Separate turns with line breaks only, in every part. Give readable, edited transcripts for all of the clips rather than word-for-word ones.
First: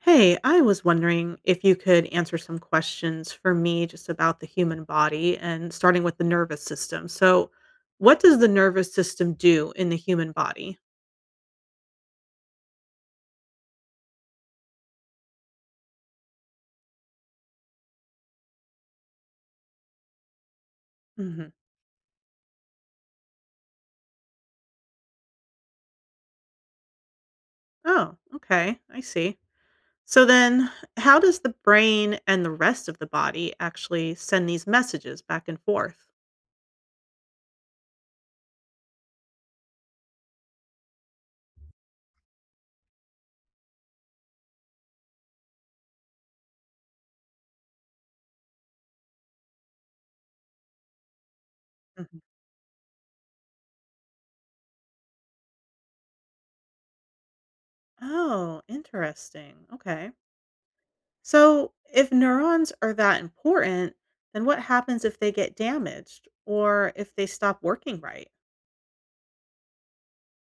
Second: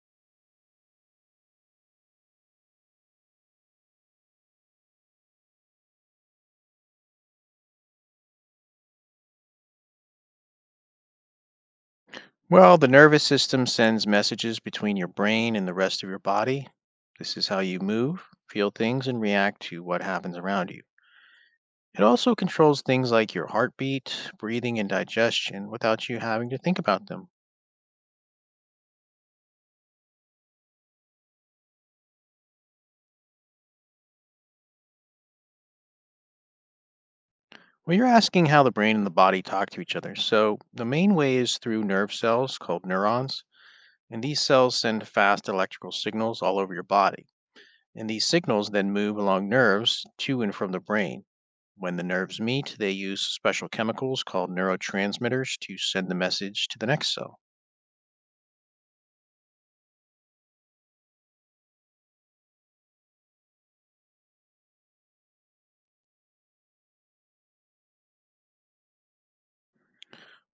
Hey, I was wondering if you could answer some questions for me just about the human body and starting with the nervous system. So, what does the nervous system do in the human body?
Well, the nervous system sends messages between your brain and the rest of your body. This is how you move, feel things, and react to what happens around you.
Hmm.
It also controls things like your heartbeat, breathing, and digestion without you having to think about them.
Oh, okay. I see. So, then how does the brain and the rest of the body actually send these messages back and forth?
Well, you're asking how the brain and the body talk to each other. So, the main way is through nerve cells called neurons, and these cells send fast electrical signals all over your body. And these signals then move along nerves to and from the brain. When the
Mhm.
nerves meet, they use special chemicals called neurotransmitters to send the message to the next cell.
Oh, interesting. Okay. So, if neurons are that important, then what happens if they get damaged or if they stop working right?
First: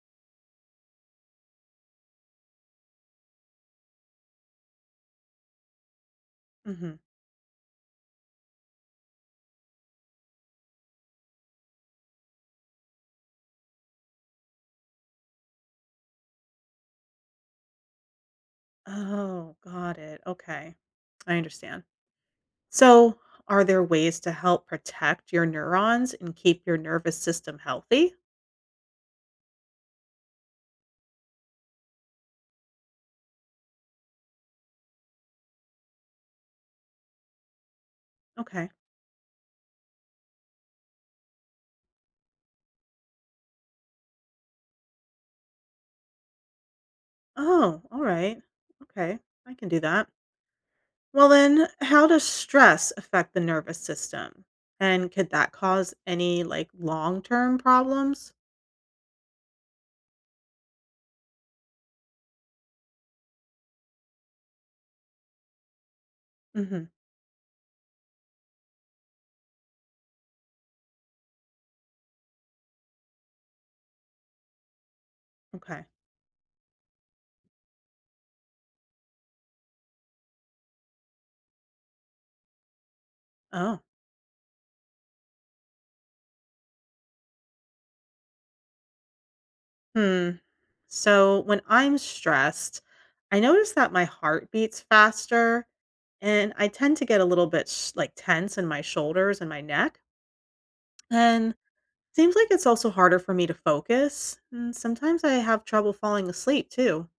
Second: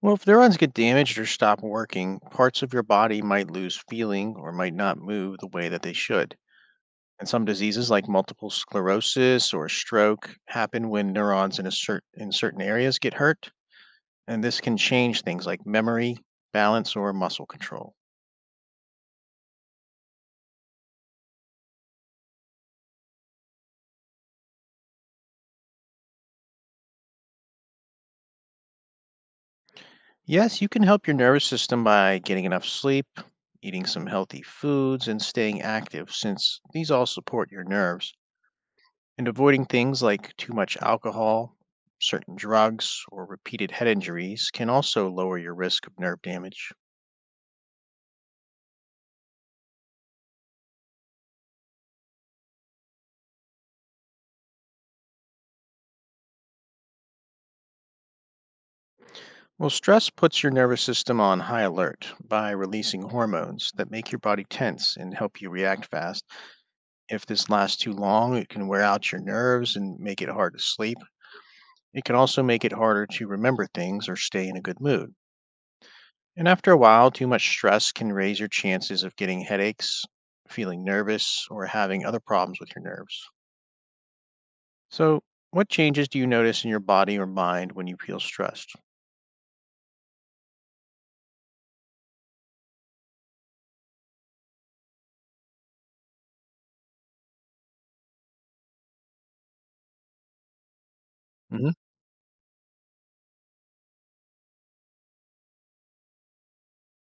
Well, if neurons get damaged or stop working, parts of your body might lose feeling or might not move the way that they should.
Hmm.
And some diseases like multiple sclerosis or stroke happen when neurons in, in certain areas get hurt, and this can change things like memory, balance, or muscle control.
Oh, got it. Okay. I understand. So, are there ways to help protect your neurons and keep your nervous system healthy?
Yes, you can help your nervous system by getting enough sleep, eating some healthy foods, and staying active, since these all support your nerves.
Okay.
And avoiding things like too much alcohol, certain drugs, or repeated head injuries can also lower your risk of nerve damage.
Oh, all right. Okay. I can do that. Well, then, how does stress affect the nervous system? And could that cause any like long term problems?
Well, stress puts your nervous system on high alert by releasing hormones that make your body tense and help you react fast.
Hmm.
If this lasts too long, it can wear out your nerves and make it hard to sleep. It can also make it harder to remember things or stay in a good mood.
Okay.
And after a while, too much stress can raise your chances of getting headaches, feeling nervous, or having other problems with your nerves.
Oh,
So, what changes do you notice in your body or mind when you feel stressed?
hmm. So when I'm stressed, I notice that my heart beats faster and I tend to get a little bit like tense in my shoulders and my neck. And
Mhm.
seems like it's also harder for me to focus. And sometimes I have trouble falling asleep too.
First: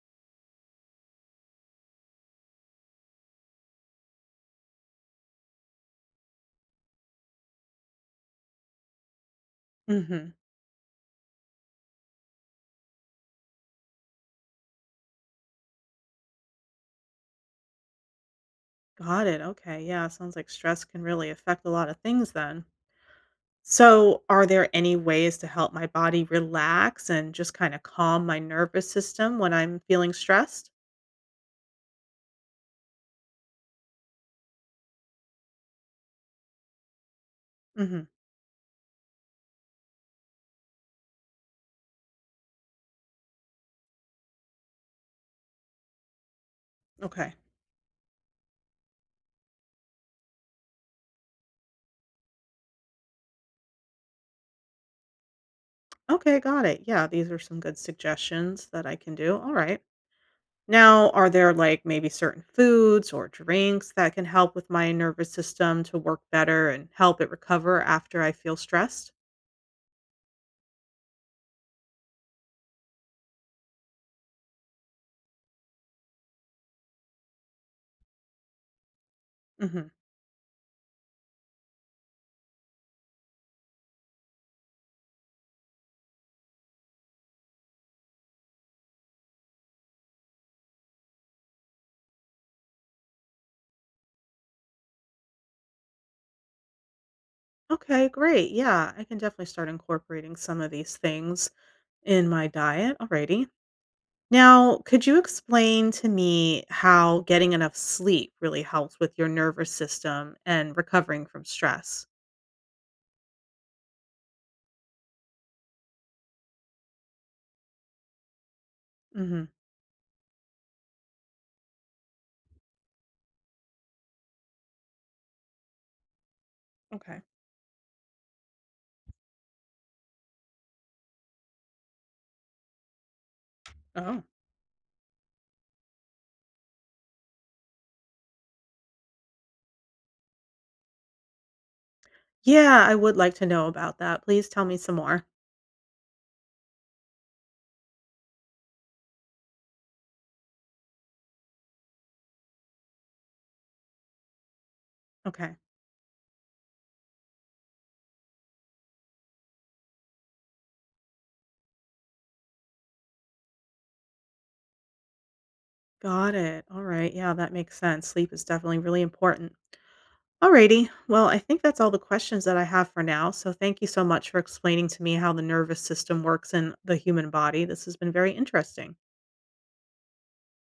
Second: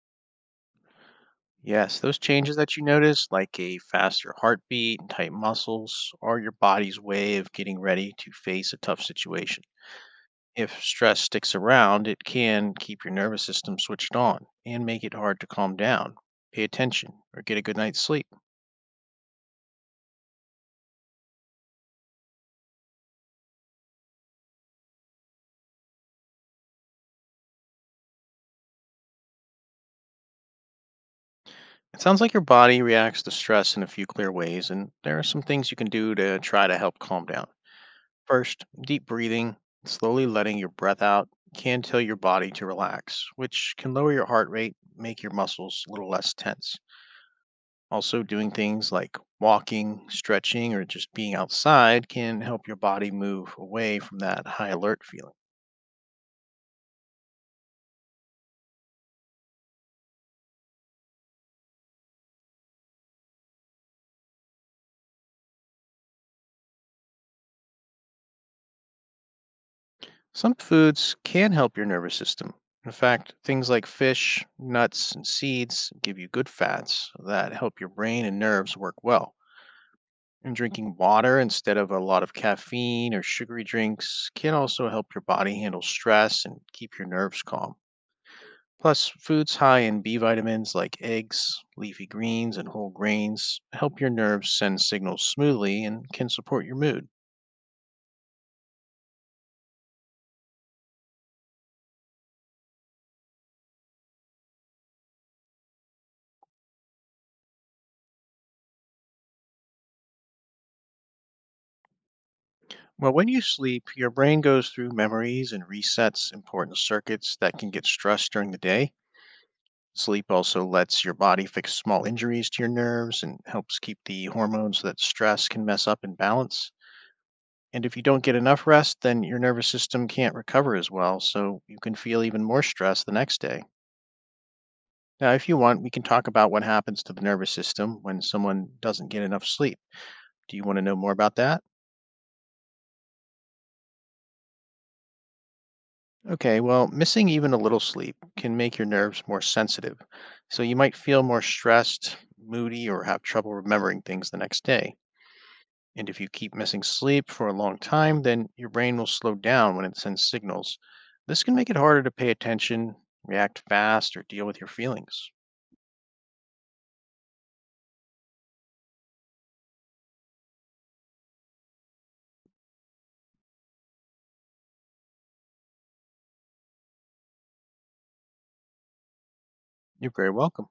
Yes, those changes that you notice, like a faster heartbeat, tight muscles, are your body's way of getting ready to face a tough situation.
Hmm.
If stress sticks around, it can keep your nervous system switched on and make it hard to calm down, pay attention, or get a good night's sleep.
Got it. Okay. Yeah. Sounds like stress can really affect a lot of things then. So, are there any ways to help my body relax and just kind of calm my nervous system when I'm feeling stressed?
It sounds like your body reacts to stress in a few clear ways, and there are some things you can do to try to help calm down.
Hmm.
First, deep breathing, slowly letting your breath out, can tell your body to relax, which can lower your heart rate, make your muscles a little less tense.
Okay.
Also, doing things like walking, stretching, or just being outside can help your body move away from that high alert feeling.
Okay. Got it. Yeah. These are some good suggestions that I can do. All right. Now, are there like maybe certain foods or drinks that can help with my nervous system to work better and help it recover after I feel stressed?
Some foods can help your nervous system. In fact, things like fish, nuts, and seeds give you good fats that help your brain and nerves work well.
Hmm.
And drinking water instead of a lot of caffeine or sugary drinks can also help your body handle stress and keep your nerves calm. Plus, foods high in B vitamins like eggs, leafy greens, and whole grains help your nerves send signals smoothly and can support your mood.
Okay. Great. Yeah. I can definitely start incorporating some of these things. In my diet? Alrighty. Now, could you explain to me how getting enough sleep really helps with your nervous system and recovering from stress?
Well, when you sleep, your brain goes through memories and resets important circuits that can get stressed during the day.
Hmm.
Sleep also lets your body fix small injuries to your nerves and helps keep the hormones that stress can mess up in balance.
Okay.
And if you don't get enough rest, then your nervous system can't recover as well, so you can feel even more stress the next day.
Oh.
Now, if you want, we can talk about what happens to the nervous system when someone doesn't get enough sleep. Do you want to know more about that?
Yeah, I would like to know about that. Please tell me some more.
Okay, well, missing even a little sleep can make your nerves more sensitive, so you might feel more stressed, moody, or have trouble remembering things the next day.
Okay.
And if you keep missing sleep for a long time, then your brain will slow down when it sends signals. This can make it harder to pay attention, react fast, or deal with your feelings.
Got it. All right. Yeah, that makes sense. Sleep is definitely really important. Alrighty. Well, I think that's all the questions that I have for now. So thank you so much for explaining to me how the nervous system works in the human body. This has been very interesting.
You're very welcome.